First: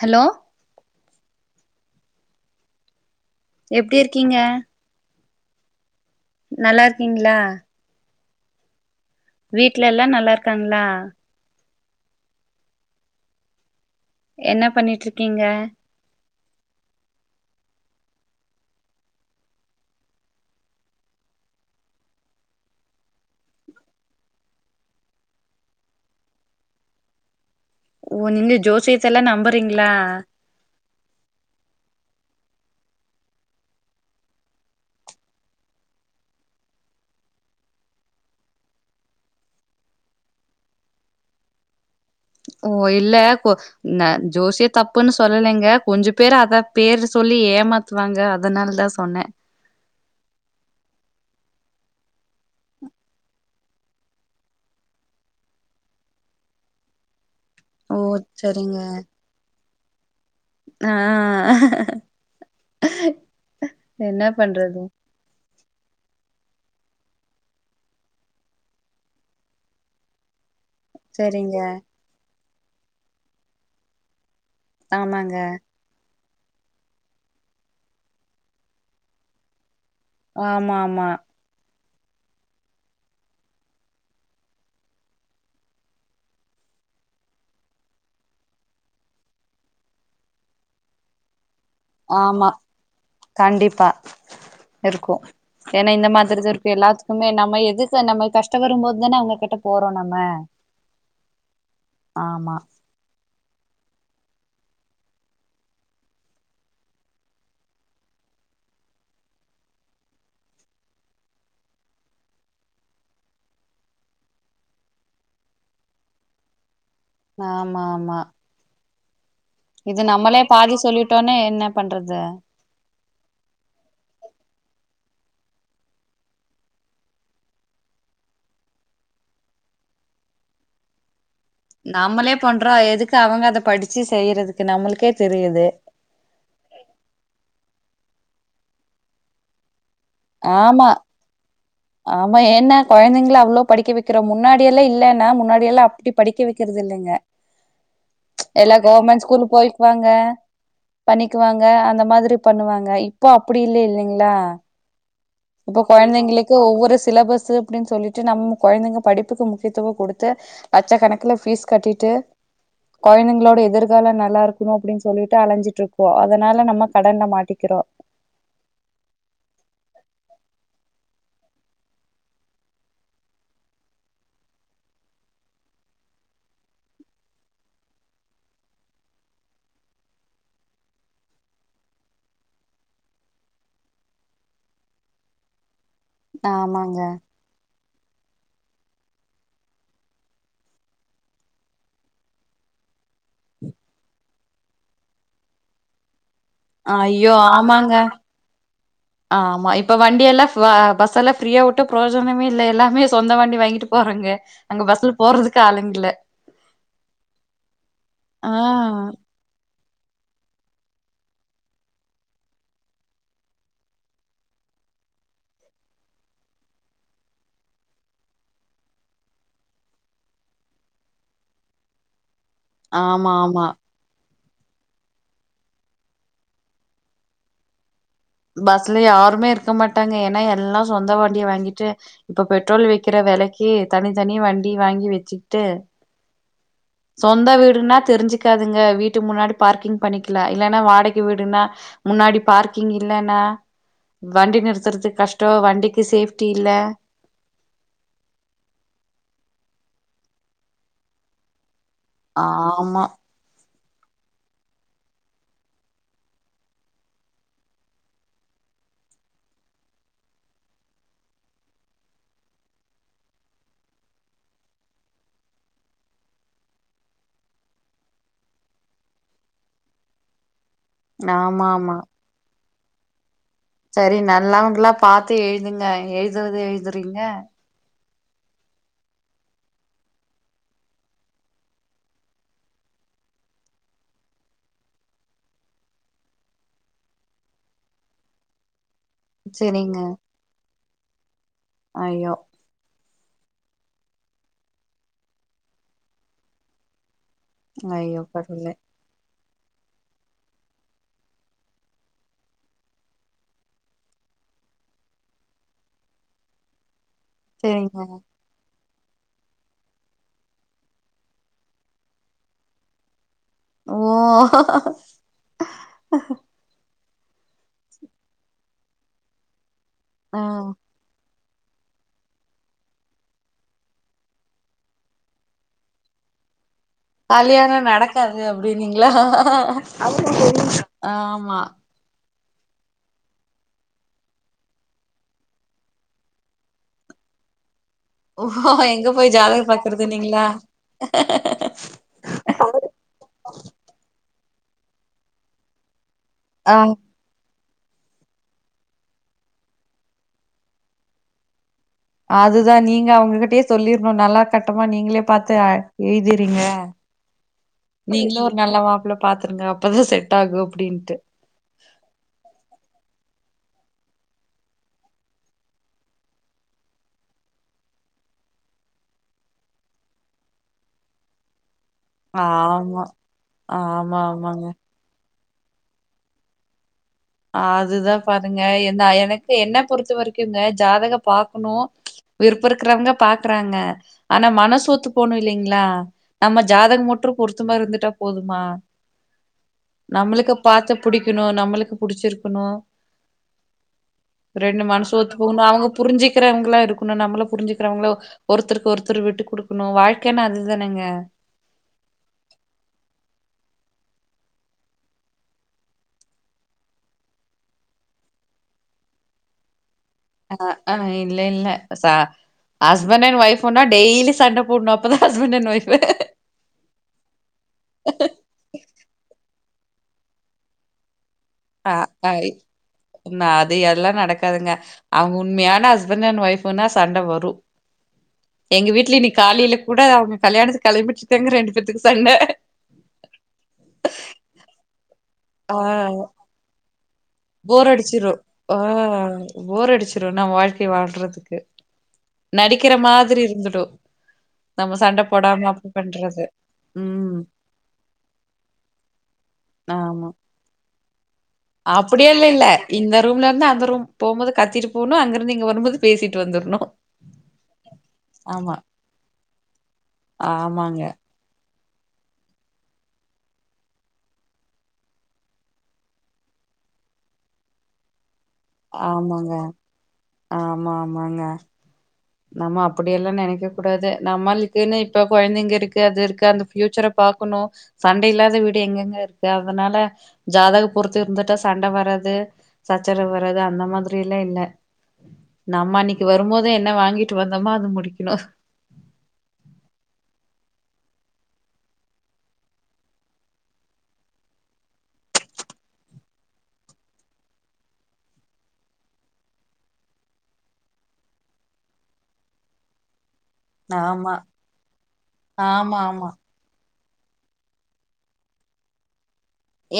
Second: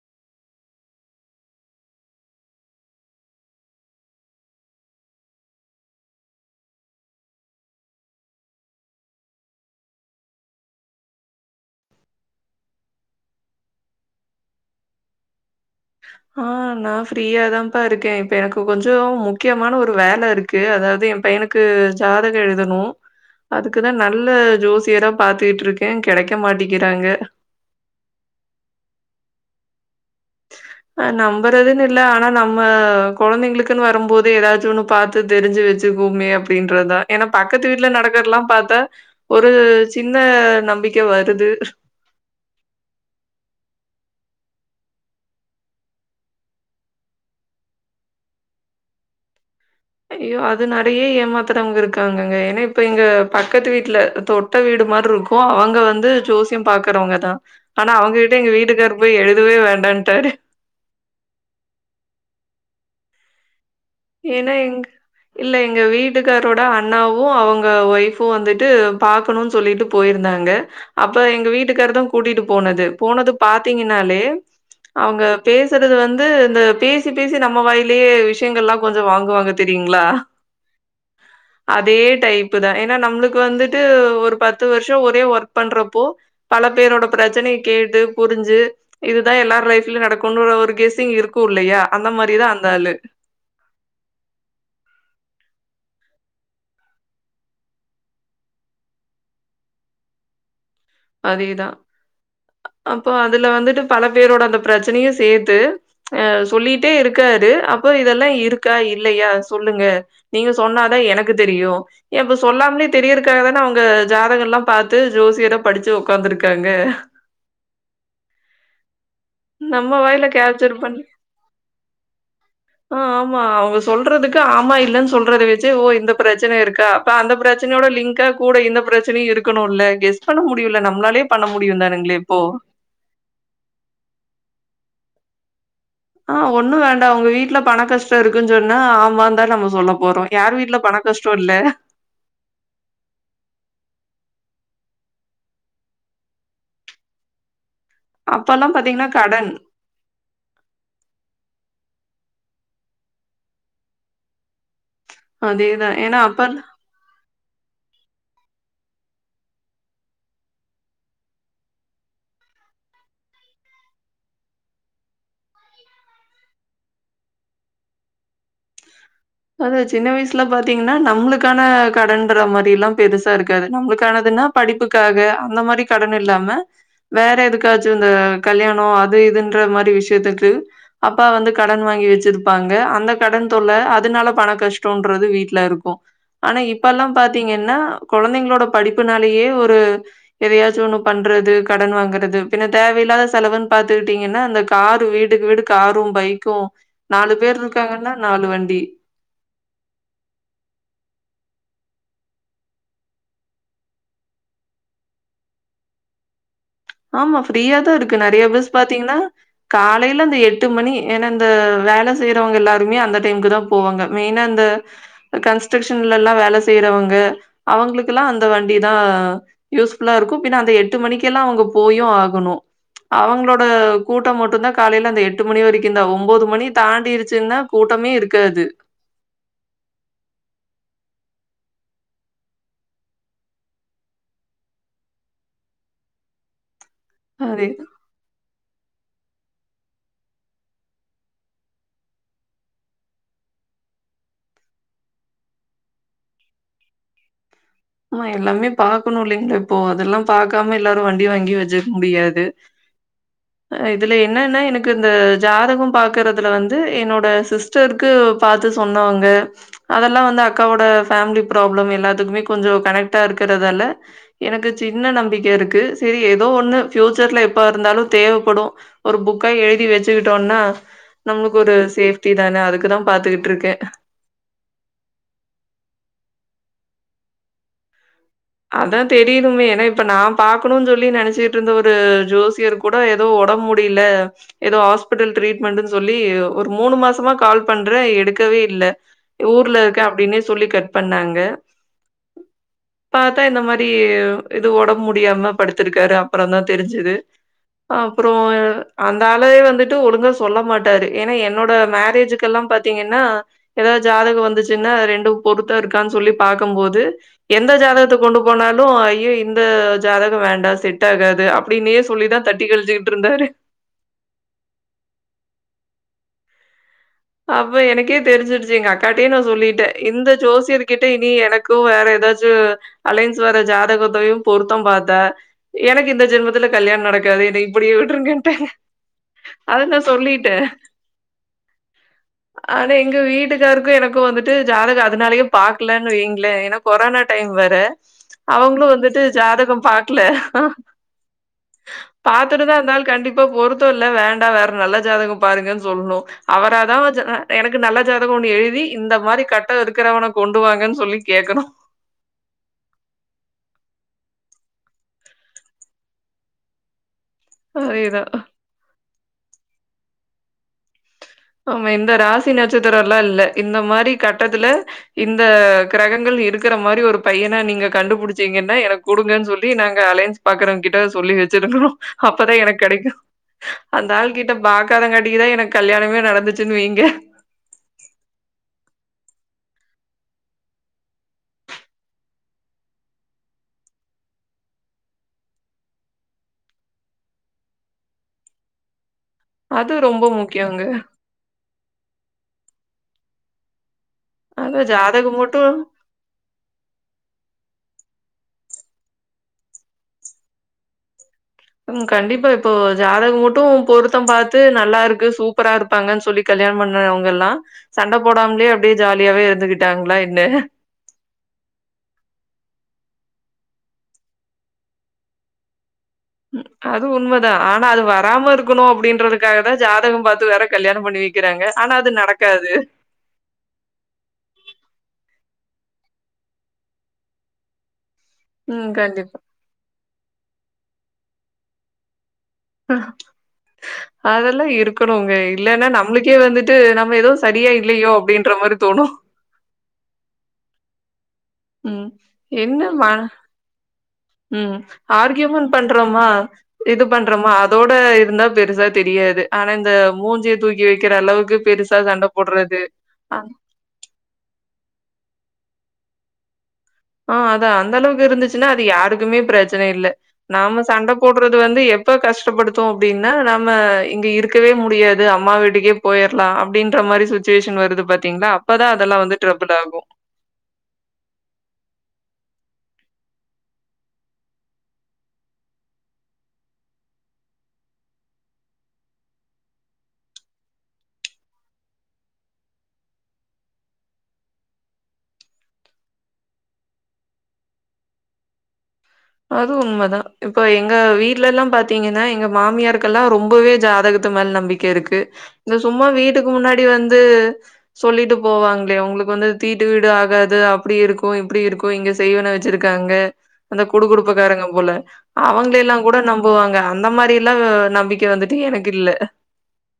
Hello எப்டி இருக்கீங்க நல்லா இருக்கீங்களா வீட்ல எல்லா நல்லா இருக்காங்களா என்ன பண்ணிட்டு இருக்கீங்க ஆ நா ஃப்ரீயா தாப்பா இருக்கே இப்ப எனக்கு கொஞ்சோ முக்கியமான ஒரு வேல ருக் கு அதாவது எ பையனுக்கு ஜாதக எழுதணு அதுக்குதா நல்ல ஜோசியரா பாத்துக்கிட்ருக்கே கெடைக்க மாட்டிக்கிறாங்க ஒன்னு ஜோசியத்தல்லா நம்புறீங்களா அ நம்புறதுனுல்ல ஆனா நம்ம கொழந்தைங்களுக்குன் வரும்போது எதாச்சு ஒன்னு பாத் து தெரிஞ்சி வெச்சுக்கோமே அப்டின்றத ஏனா பக்கத்து வீட்ல நடக்கிறலா பாத்தா ஒரு சின்ன நம்பிக்க வருது ஓ இல்ல கொ ந ஜோசிய தப்புன்னு சொல்லலைங்க கொஞ்ச பேரு அத பேரு சொல்லி ஏமாத் து வாங்க அதனால தா சொன்னே ஐயோ அது நெறையா ஏமாத்தறவங்க இருக்காங்கங்க ஏனா இப்ப இங்க பக்கத்து வீட்ல தொ ட்ட வீடு மார்ருக்கு அவங்க வந்து ஜோசியம் பாக்குறவங்கதா ஆனா ஓ அவங்க கிட்ட எங்க சரிங்க வீட்டுக்காரு போய் எழுதுவே வேண்டான்ட்டாரு ஆ என்ன ஏனா எங் பண்றது இல்ல எங்க வீட்டுக்காரோட அண்ணாவு அவுங்க ஒய்ஃபு வந்துட்டு பாக்கணுன் சொல்லிட்டு போயிருந்தாங்க அப்ப எங்க சரிங்க வீட்டுக்காரு தா கூட்டிட்டு போனது போனது பாத்தீங்கன்னாலே அவுங்க ஆமாங்க பே சறது வந்து இந்த பேசி பேசி நம்ம வாய்லியே விஷயங்கள்லா கொஞ்சோ வாங்குவ வாங்க தெரியுங்ளா ஆமாமா அதே டைப்பு தா ஏனா நம்மளுக்கு வந்துட்டு ஒரு பத்து வர்ஷோ ஒரே ஒர்க் பண்றப்போ பல பேரோட பிரச்சனைய கேட்டு புரிஞ்சி இதுதா எல்லார் லைஃப்லியு நடக்குன்ற ஒரு கேஸ்சிங் இருக்கு இல்லையா அந்த மாரிதா ஆமா அந்த ஆளு கண்டிப்பா இருக்கு ஏனா இந்த மாத்ரிதா இருக்கு எல்லாத்துக்குமே நம்ம எதுக்கு நம்ம கஷ்டவரும்போத் தான அவுங்க கிட்ட போறோ நம்ம அதேதா ஆமா அப்போ அதுல வந்துட்டு பல பேரோட அந்த பிரச்சனையு சேத்து ஆ சொல்லிட்டே இருக்காரு அப்போ இதெல்லா இருக்கா இல்லையா சொல்லுங்க நீங்க சொன்னாதா எனக்கு தெரியு ஏப்ப சொல்லாமலே தெரியறக்காக தான அவுங்க ஜாதக எல்லா பாத்து ஜோசியர படிச்சு உக்காந்துருக்காங்க ஆமா ஆமா நம்ம இது வாயில நம்மளே கேப்சர் பாதி பண்ணி சொல்லிட்டோன்னே என்ன பண்றது ஆ ஆமா அவுங்க சொல்றதுக்கு ஆமா இல்லன் சொல்றத வெச்சே ஓ இந்த பிரச்சன இருக்கா ப்ப அந்த பிரச்சனையோட லிங்கா கூட இந்த பிரச்சனையு இருக்கணுல்ல கெஸ் பண்ண முடியுள்ள நம்ளாலே நம்மளே பண்றோ எதுக்கு அவுங்க அத படிச்சி செய்யறதுக்கு நம்மளுக்கே தெரியிது ஆ ஒண்ணு வேண்டா உங்க வீட்ல பண கஷ்டோ இருக்குன் சொன்னா ஆமாந்தா நம்ம சொல்ல போறோ யாரு வீட்ல ஆமா பண கஷ்டோ இல்ல ஆமா ஏனா கொழந்தைங்கல அவ்ளோ படிக்க வெக்கிறோ முன்னாடியெல்லா இல்லேன்னா முன்னாடியெல்லா அப்டி படிக்க வெக்கிறது இல்லைங்க அப்பல்லா எல்லா பாத்தீங்கன்னா கவர்மெண்ட் ஸ்கூலு கடன் போய் பாங்க பண்ணிக்குவாங்க அந்த மாத்ரி பண்ணுவாங்க இப்போ அப்டி இல்லே இல்லைங்ளா இப்ப அதேதா ஏன்னா அப்ப கொழந்தைங்களுக்கு ஒவ்வொரு சிலபஸ்சு அப்டின் சொல்லிட்டு நம்ம கொழந்தைங்க படிப்புக்கு முக்கியத்துவோ குடுத்து லட்சக்கணக்குல ஃபீஸ் கட்டிட்டு கொழந்தைங்களோட எதிர்காலோ நல்லா இருக்கணு அப்டின் சொல்லிட்டு அலஞ்சிட்ருக்கோ அதனால நம்ம கடன்ல மாட்டிக்கிறோ அது சின்ன வயசுல பாத்தீங்கன்னா நம்மளுக்கான கடன்ற மாதில்லா பெருசா இருக்காது நம்மளுக்கானதுன்னா படிப்புக்காக அந்த மாரி கடன் இல்லாம வேற எதுக்காச்சு இந்த கல்யாணோ அது இதுன்ற மாரி விஷ்யத்துக்கு அப்பா வந்து கடன் வாங்கி வெச்சிருப்பாங்க அந்த கடன் தொல்ல அதுனால பண கஷ்டோன்றது வீட்ல இருக்கு ஆனா ஆமாங்க இப்பெல்லா பாத் திங்கன்னா கொழந்தைங்களோட படிப்புனாலயே ஒரு எதையாச்சு ஒன்னு பண்றது கடன் வாங்கறது பின்ன தேவையில்லாத செலவுன் பாத்துட்டீங்கனா அந்த காரு வீட்டுக்கு வீடு காரும் பைக்கு ஐயோ நாலு பேர் ஆமாங்க இருக்காங்கனா நாலு வண்டி ஆமா இப்ப வண்டி எல்லா ஃப பஸ் எல்லா ஃப்ரீயா வுட்டு ப்ரோஜனமே இல்ல எல்லாமே சொந்த வண்டி வாங்கிட்டு போறாங்க அங்க பஸ்ல போறதுக்கு ஆளுங்க இல்ல ஆமா ஃப்ரீயாதா இருக்கு நெறைய ஆ பஸ் பாத்தீங்கனா காலையில அந்த எட்டு மணி எனா இந்த வேல செய்றவங்க எல்லாருமே அந்த டைம்க்கு தா போவாங்க மெயினா அந்த கன்ஸ்ட்க்க்ஷன்லலா வேல செய்றவங்க அவுங்களுக்கலா அந்த வண்டி தா யூஸ்ஃபுல்லா இருக்கு பின்ன அந்த எட்டு மணிக்கெல்லா அவுங்க போயு ஆகணு ஆமா அவங்ளோட ஆமா கூட்டோ மட்டுதா காலைல அந்த எட்டு மணி வரைக்குந்தா ஒன்பது மணி தாண்டிரிச்சுன்னா கூட்டமே இருக் பஸ்ல யாருமே இருக்க மாட்டாங்க எனா எல்லா சொந்த வண்டிய வாங்கிட்டு இப்ப பெட்ரோல் விக்கிற வெலைக்கு தனித்தனி வண்டி வாங்கி வச்சுக்கிட்டு சொந்த அதேதான். வீடுனா தெரிஞ்சுக்காதுங்க வீட்டு முன்னாடி பார்க்கிங் பண்ணிக்கலா இல்லன்னா வாடகி வீடுனா முன்னாடி பார்க்கிங் இல்லன்னா வண்டி நிறுத்துறது கஷ்டோ வண்டிக்கு சேஃப்டி இல்ல ஆமா எல்லாமே பாக்கணு இல்லைங்கள இப்போ அதெல்லா பாக்காம எல்லாரு வண்டி வாங்கி வச்சிர் முடியாது ஆமா இதுல என்னன்னா எனக்கு இந்த ஜாதகோ பாக்கறதுல வந்து என்னோட சிஸ் டர்க்கு பா்த்து சொன்னவங்க அதெல்லா வந்து அக்காவோட ஃபேமிலி ப்ராப்ளம் எல்லாத்துக்குமே கொஞ்சோ கனெக்டா இருக்கறதால எனக்கு சின்ன நம்பிக்க இருக்கு சரி ஏதோ ஒண்ணு ஃபியூச்சர்ல எப்ப இருந்தாலு தேவப்படும் ஒரு புக்கா எழுதி வச்சுகிட்டோனா நம்ளுக்கு ஆமா ஒரு ஆமா சேஃப்டி தான அதுக்குதா பாத்துகிட்டுருக்கே சரி நல்லவங்கல்லா பாத்து எழுதுங்க எழுதுறது எழுதுறீங்க அதா தெரியனுமே எனா இப்ப நா பாக்கணுனு சொல்லி நெனச்சிட்டுருந்த ஒரு ஜோசியருக் கூட ஏதோ ஒடம் முடில ஏதோ ஹாஸ்பிட்டல் ட்ரீட்மெண்ட்ன் சொல்லி ஒரு மூணு மாசமா கால் பண்றே எடுக்கவே இல்ல ஊர்ல சரிங்க இருக்க அப்டின்னே சொல்லி கட் பண்ணாங்க அய்யோ பாத்தா இந்த மாரி இது ஒடம் முடியாம படுத்ருக்காரு அப்பறந்தா தெரிஞ்சுது ஐயோ அப்ரோ கடவுளே அந்த அலே வந்துட்டு ஒழுங்கா சொல்ல மாட்டாரு எனா என்னோட மேரேஜுக்கு எல்லா பாத்தீங்கன்னா ஏதா ஜாதகோ வந்துச்சுன்னா ரெண்டும் பொருத்த இருக்கான் சொல்லி பாக்கம்போது எந்த சரிங்க ஜாதகத்த கொண்டு போனாலு ஐய்யோ இந்த ஜாதக வேண்டா செட் ஆகாது அப்டின்னே சொல்லிதா தட்டி கழிசிட்டுருந்தாரு ஓ அப்ப எனக்கே தெரிஞ்சிடிச்சி எங்க அக்காட்டயே நா சொல்லிட்ட இந்த ஆ ஜோசியரு கிட்ட இனி எனக்கு வேற ஏதாச்சு அலைன்ஸ் வர ஜாதகத்தயு பொருத்தம் பாத்த எனக்கு இந்த ஜென்மத்துல கல்யாண் கல்யாண நடக்காது அப்டினிங்களா அத நான் சொல்லிட்டேன். ஆமா ஆனா எங்க வீட்டுக்காருக்கு எனக்கு வந்துட்டு ஜாதக அதனாலயே பாக்கலன் வைங்களேன் எனா கொரோனா டைம் வேற ஓ அவுங்களு எங்க வந்துட்டு போய் ஜாதகம் பாக்ல பாக்குறதுன்னீங்களா பாத்துட்டு தா அந்தாளு கண்டிப்பா பொருத்தோ இல்ல வேண்டா வேற நல்ல ஜாதகம் பாருங்கன் சொல்ணு ஆ அவராதான் [unintelligible] எனக்கு நல்ல ஜாதகோ ஒன்னு எழுதி இந்த மாரி கட்ட இருக்கறவன கொண்டுவாங்கன் சொல்லி கேக்கணு அதுதா நீங்க அவங்ககிட்டயே சொல்லிர்ணு நல்லா கட்டமா நீங்ளே பாத்து எழுதிறீங்க அதேதான் நீங்களு ஒரு நல்ல மாப்ள பாத்துருங்க அப்பதா செட்டாகு அப்டின்ட்டு ஆமா இந்த ராசி நட்சத்திரல்லா இல்ல இந்த மாரி கட்டத்துல இந்த கிரகங்கள் இருக்கிற மாரி ஒரு பையன நீங்க கண்டுபிடிச்சீங்கன்னா எனக்கு குடுங்கன்னு சொல்லி நாங்க அலைன்ஸ் பாக்குறவ கிட்ட சொல்லி வச்சிருக்குறோ அப்பதா எனக் ஆமா கெடைக்கு அந்த ஆமா ஆள்கிட்ட ஆமாங்க பாக் கதங்கட்டிகுத எனக் கல்யாணமே நடந்துச்சுன்னு வைங்க அதுதா பாருங்க என்ன எனக்கே என்ன பொறுத்த வரைக்கும்ங்க ஜாதகோ பாக்ணு விருப்ப இருக்கிறவங்க பாக்குறாங்க ஆனா மனசு ஒத்து போனு இல்லைங்களா நம்ம ஜாதக மட்டு பொறுருத்தமா இருந்துட்டா போதுமா அது ரொம்ப நம்மளுக்கு முக்கியங்க. பாத்த புடிக்கணு நம்மளுக்கு புடிச்சிருக்கணு ரெண்டு அதான் மனசு ஒத்து ஜாதகம் போணு மட்டும் அவுங்க புரிஞ்சுக்கிறவங்களா இருக்கணு நம்மள புரிஞ்சிக்கிறவங்கள ஒருத்தருக்கு ஒருத்தர் விட்டு குடுக்கணு வாழ்க்கைநா அதுதானேங்க ம் கண்டிப்பா இப்போ ஜாதக மட்டு பொருத்த பாத்து நல்லா இருக்கு சூப்பரா இரு ப்பாங்கன்னு சொல்லி கல்யாண பண்ணவங்க எல்லா சண்ட போடாமலயே அப்டியே ஜாலியாவே இருந்துகிட்டாங்களா எ ஆ ஆ இல்ல இல்ல சா ஹபண்ட் அண் ஒய்ஃப்ன்னா டெய்லி சண்ட போட்னு அப்பதா ஹபண்ட் அண் ஒய்ஃப் ம் அது உண்மதா ஆனா அது வராம இருக்குணு அப்டின்றதுக்காக தா ஜாதக பாத்து வேற கல்யாண பண்ணி வக் ஆ ஆய் ன அது எல்லா நடக்காதுங்க அவுங்க உண்மையான ஹஸ்பண்ட் அண்ட் ஒயஃப்ன்னா சண்ட வரு எங்க ம் வீட்டுல கண்டிப்பா. இன்னைக் காலையில கூட அவுங்க கல்யாணத்துக்கு களம்பிட்ருக்காங்க ரெண்டு பேத்துக்கு சண்ட அதெல்லா இருக்கணும்ங்க ஆ இல்லன்னா நம்மளுக்கே வந்துட்டு நம்ம ஏதோ சரியா போர் இல்லையோ அடிச்சிரு அப்டின்ற ஆ மாரி தோணு போர் அடிச்சிரு நம் வாழ்க்கை வாழ்றதுக்கு ம். என்ன நடிக்கிற ம மாதிரி இருந்துடு ம் நம்ம சண்ட போடாம ஆர்கியுமென்ட் அப்டி பண்றோமா பண்றது இது ம் பண்றோமா அதோட இருந்தா பெருசா தெரியாது ஆனா இந்த மூஞ்சிய தூக்கி வைக்கிற அளவுக்கு பெருசா சண்ட அப்டியேல்ல இல்ல போடுறது, இந்த அ ரூம்ல இருந்து அந்த ரூம் போமோது கத்திட்டு போணு அங்கிருந்து இங்க வருபோது பேசிட்டு வந்துர்ணு ஆ அதா அந்த அளவுக்கு இருந்துச்சுன்னா ஆமா அது யாருக்குமே ப்ரச்சன இல்ல நாம ஆமாங்க சண்ட போட் டுறது வந்து எப்ப கஷ்டப்படுத்து அப்டின்னு நம்ம இங்க இருக்கவே முடியாது அம்மா வீட்டுக்கே போய்ரலா அப்டின்ற மாரி சுச்சுவேஷன் வருது பாத்தீங்களா அப்பதா அதெல்லா வந்து ஆமாங்க ட்ரபுள் ஆகு ஆமா ஆமாங்க நம்ம அப்டியெல்லா நெனைக்க கூடாது நம்மக்குன்னு இப்ப கொழந்தைங்க இருக்கு அது இருக்கு அந்த ஃபியூச்சர பாக்குணு சண்ட இல்லாத வீடு எங்கெங்க இருக்கு அதனால ஜாதக பொறுத்து இருந்துட்டா சண்ட வராது சச்சரவு வர்றது அந்த மாதிரி எல்லா இல்ல நம்ம அன்னைக்கு வருபோது என்ன வாங்கி கிட்டு வந்தமா அது முடிக்கணு அது உண்மதா இப்ப எங்க வீட்ல எல்லா பாத்தீங்கன்னா எங்க மாமியாருக்கெல்லா ரொம்பவே ஜாதகத்து மேல நம்பிக் கே இருக்கு இந்த சும்மா வீட்டுக்கு முன்னாடி வந்து சொல்லிட்டு போவாங்ளே உங்களுக்கு வந்து தீட்டு வீடு ஆகாது அப்டி இருக்கு இப்டி இருக்கு இங்க செய்வன வச்சிருக்காங்க அந்த குடு ஆமா குடுப்பக்காரங்க போல அவுங்கள எல்லா ஆமா கூட ஆமா நம் புபோவாங்க அந்த மாரி எல்லா நம்பிக்க வந்துட்டு எனக்கு இல்ல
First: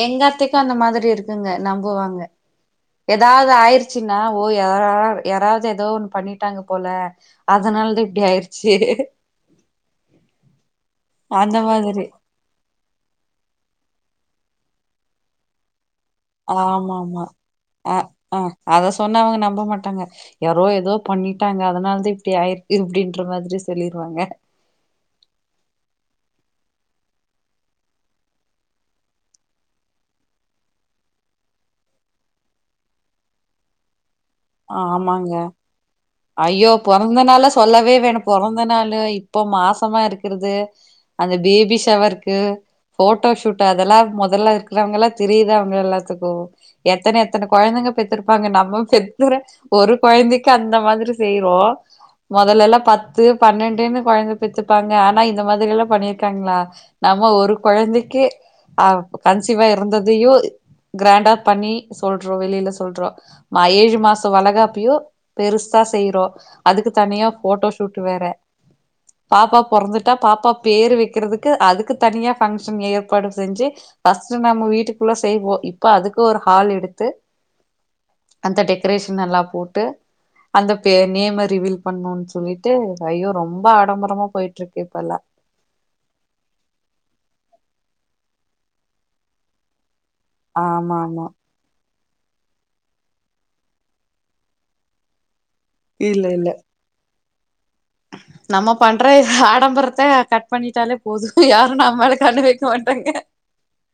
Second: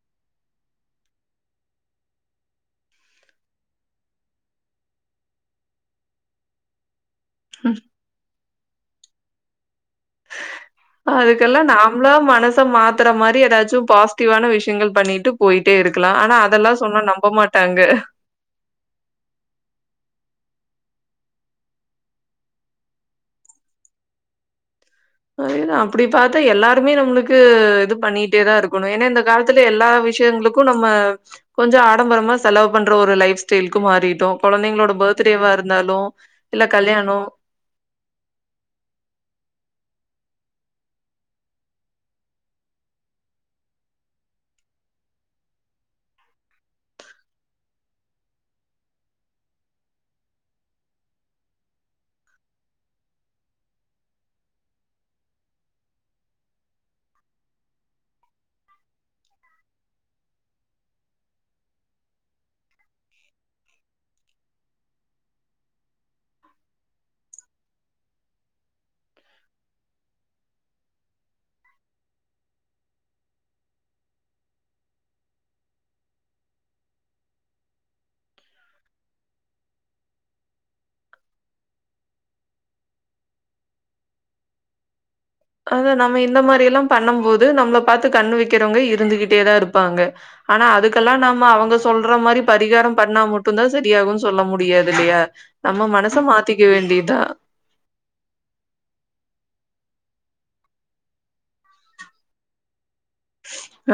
எங்கத்தைக்கு அந்த மாதிரி இருக்குங்க நம்புவாங்க ஏதாவ்து ஆய்டுச்சுன்னா ஓ யார யாராவ்து ஏதோ ஒண்ணு பண்ணிட்டாங்க போல அதனால தா இப்டி ஆயடுச்சு அதுக்கெல்லா நாம்ளா மனச மாத் துர மாரி ஏதாச்சு பாசிட்டிவான விஷ்யங்கள் பண்ணிட்டு போய்ட்டே இருக்கலா ஆ னா அதெல்லா ஆமா சொன்னா ஆமா நம்ப மாட்டாங்க அ ஆ அத சொன்னா அவங்க நம்ப மாட்டாங்க யாரோ எதோ பண்ணிட்டாங்க அதனாலதா இப்டி ஆய் இப்டின்ற மாரி சொல்லிருவாங்க [inaudible] அப்படி பாத்தா எல்லாருமே நம்பளுக்கு இது பண்ணிட்டே தா இருக்கணு என்னா இந்த காலத்துல எல்லா விஷயங்களுக்கு ற்கு நம்ம கொஞ்சோ ஆடம்பரமா செலவு பண்ற ஒரு லைப் ஸ்டைல்க்கு மாறிட்டோ கொழந்தைங்களோட ஆமாங்க பர்த்டேவா இருந்தாலு இல்ல ஐயோ கல்யாணோ பொறந்த நாள சொல்லவே வேணு பொறந்த நாளு இப்போ மாசமா இருக்கிறது அந்த பேபி ஷவர்க்கு போட்டோ ஷூட் அதெல்லா மொதல்ல இருக்கிறவங்க எல்லா தெரியுத அவுங்க எல்லாத்துக்கு எத்தன எத்தன கொழந்தைங்க பெத்துருபாங்க நம்ம பெத்தற ஒரு கொழந்தைக்கு அந்த மாதி ரி செய்றோ மொதல்ல எல்லா பத்து பன்னெண்டுனு குழந்த பெத்துப்பாங்க ஆனா இந்த மாரி எல்லா பண்ணியிருக்காங்களா நம்ப ஒரு குழந்தைக்கே ஆ கன்சிவா இருந்ததையோ கிராண்டா பண்ணி சொல்றோ வெளியில சொல்றோ ஆ ஏழு மாசோ வழகாப்பயோ பெரு சா செய்றோ அதுக்கு தனியா போட்டோ ஷூட் வேற பாப்பா பொறந்துட்டா பாப்பா பேர் வைக்கிறதுக்கு அதுக்கு தனியா ஃபங்க்ஷன் ஏற்பாடு செஞ்சு ஃபஸ்ட் நம்ம வீட்டுக்குள்ள செய்வோ இப்ப அதுக்கு ஒரு ஹால் எடுத்து அந்த டெக்ரேஷன் எல்லா போட்டு அந்த பே நேம ரிவீல் பண்ணு சொல்லிட்டு ஐயோ ரொம்ப ஆடம்பரமா போயிட்டு இருக்கு இப்பல்லா அத நம்ம இந்த மாரி எல்லா பண்ணும் போது நம்மளை பார்த்து கண்ண வைக்கிறவங்க இருந்துகிட்டேதா இருப்பாங்க ஆனா ஆமா அதுக்கெல்லா ஆமா நம்ப அவுங்க சொல்ற மாரி பரிகாரம் பண்ணா மட்டு தா சரியாகும்னு சொல்ல முடியாது இல்லையா நம்ம இல்ல மனச இல்ல மாத்திக்க வேண்டியதா நம்ம பண்ற ஆடம்பரத்த கட் பண்ணிட்டாலே போது யாரு நம்மேல கண்ணு வைக்க மாட்டாங்க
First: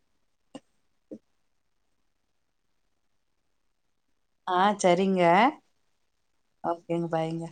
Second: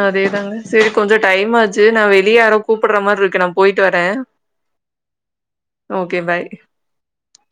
அதேதாங்க சரி கொஞ்சோ டைம் ஆச்சு நா வெளிய யாரோ கூப்பிடுற மாரி இருக்கு நா போயிட்டு வரே ஆ சரிங்க ஓகே பாய் ஓகேங்க பாய்ங்க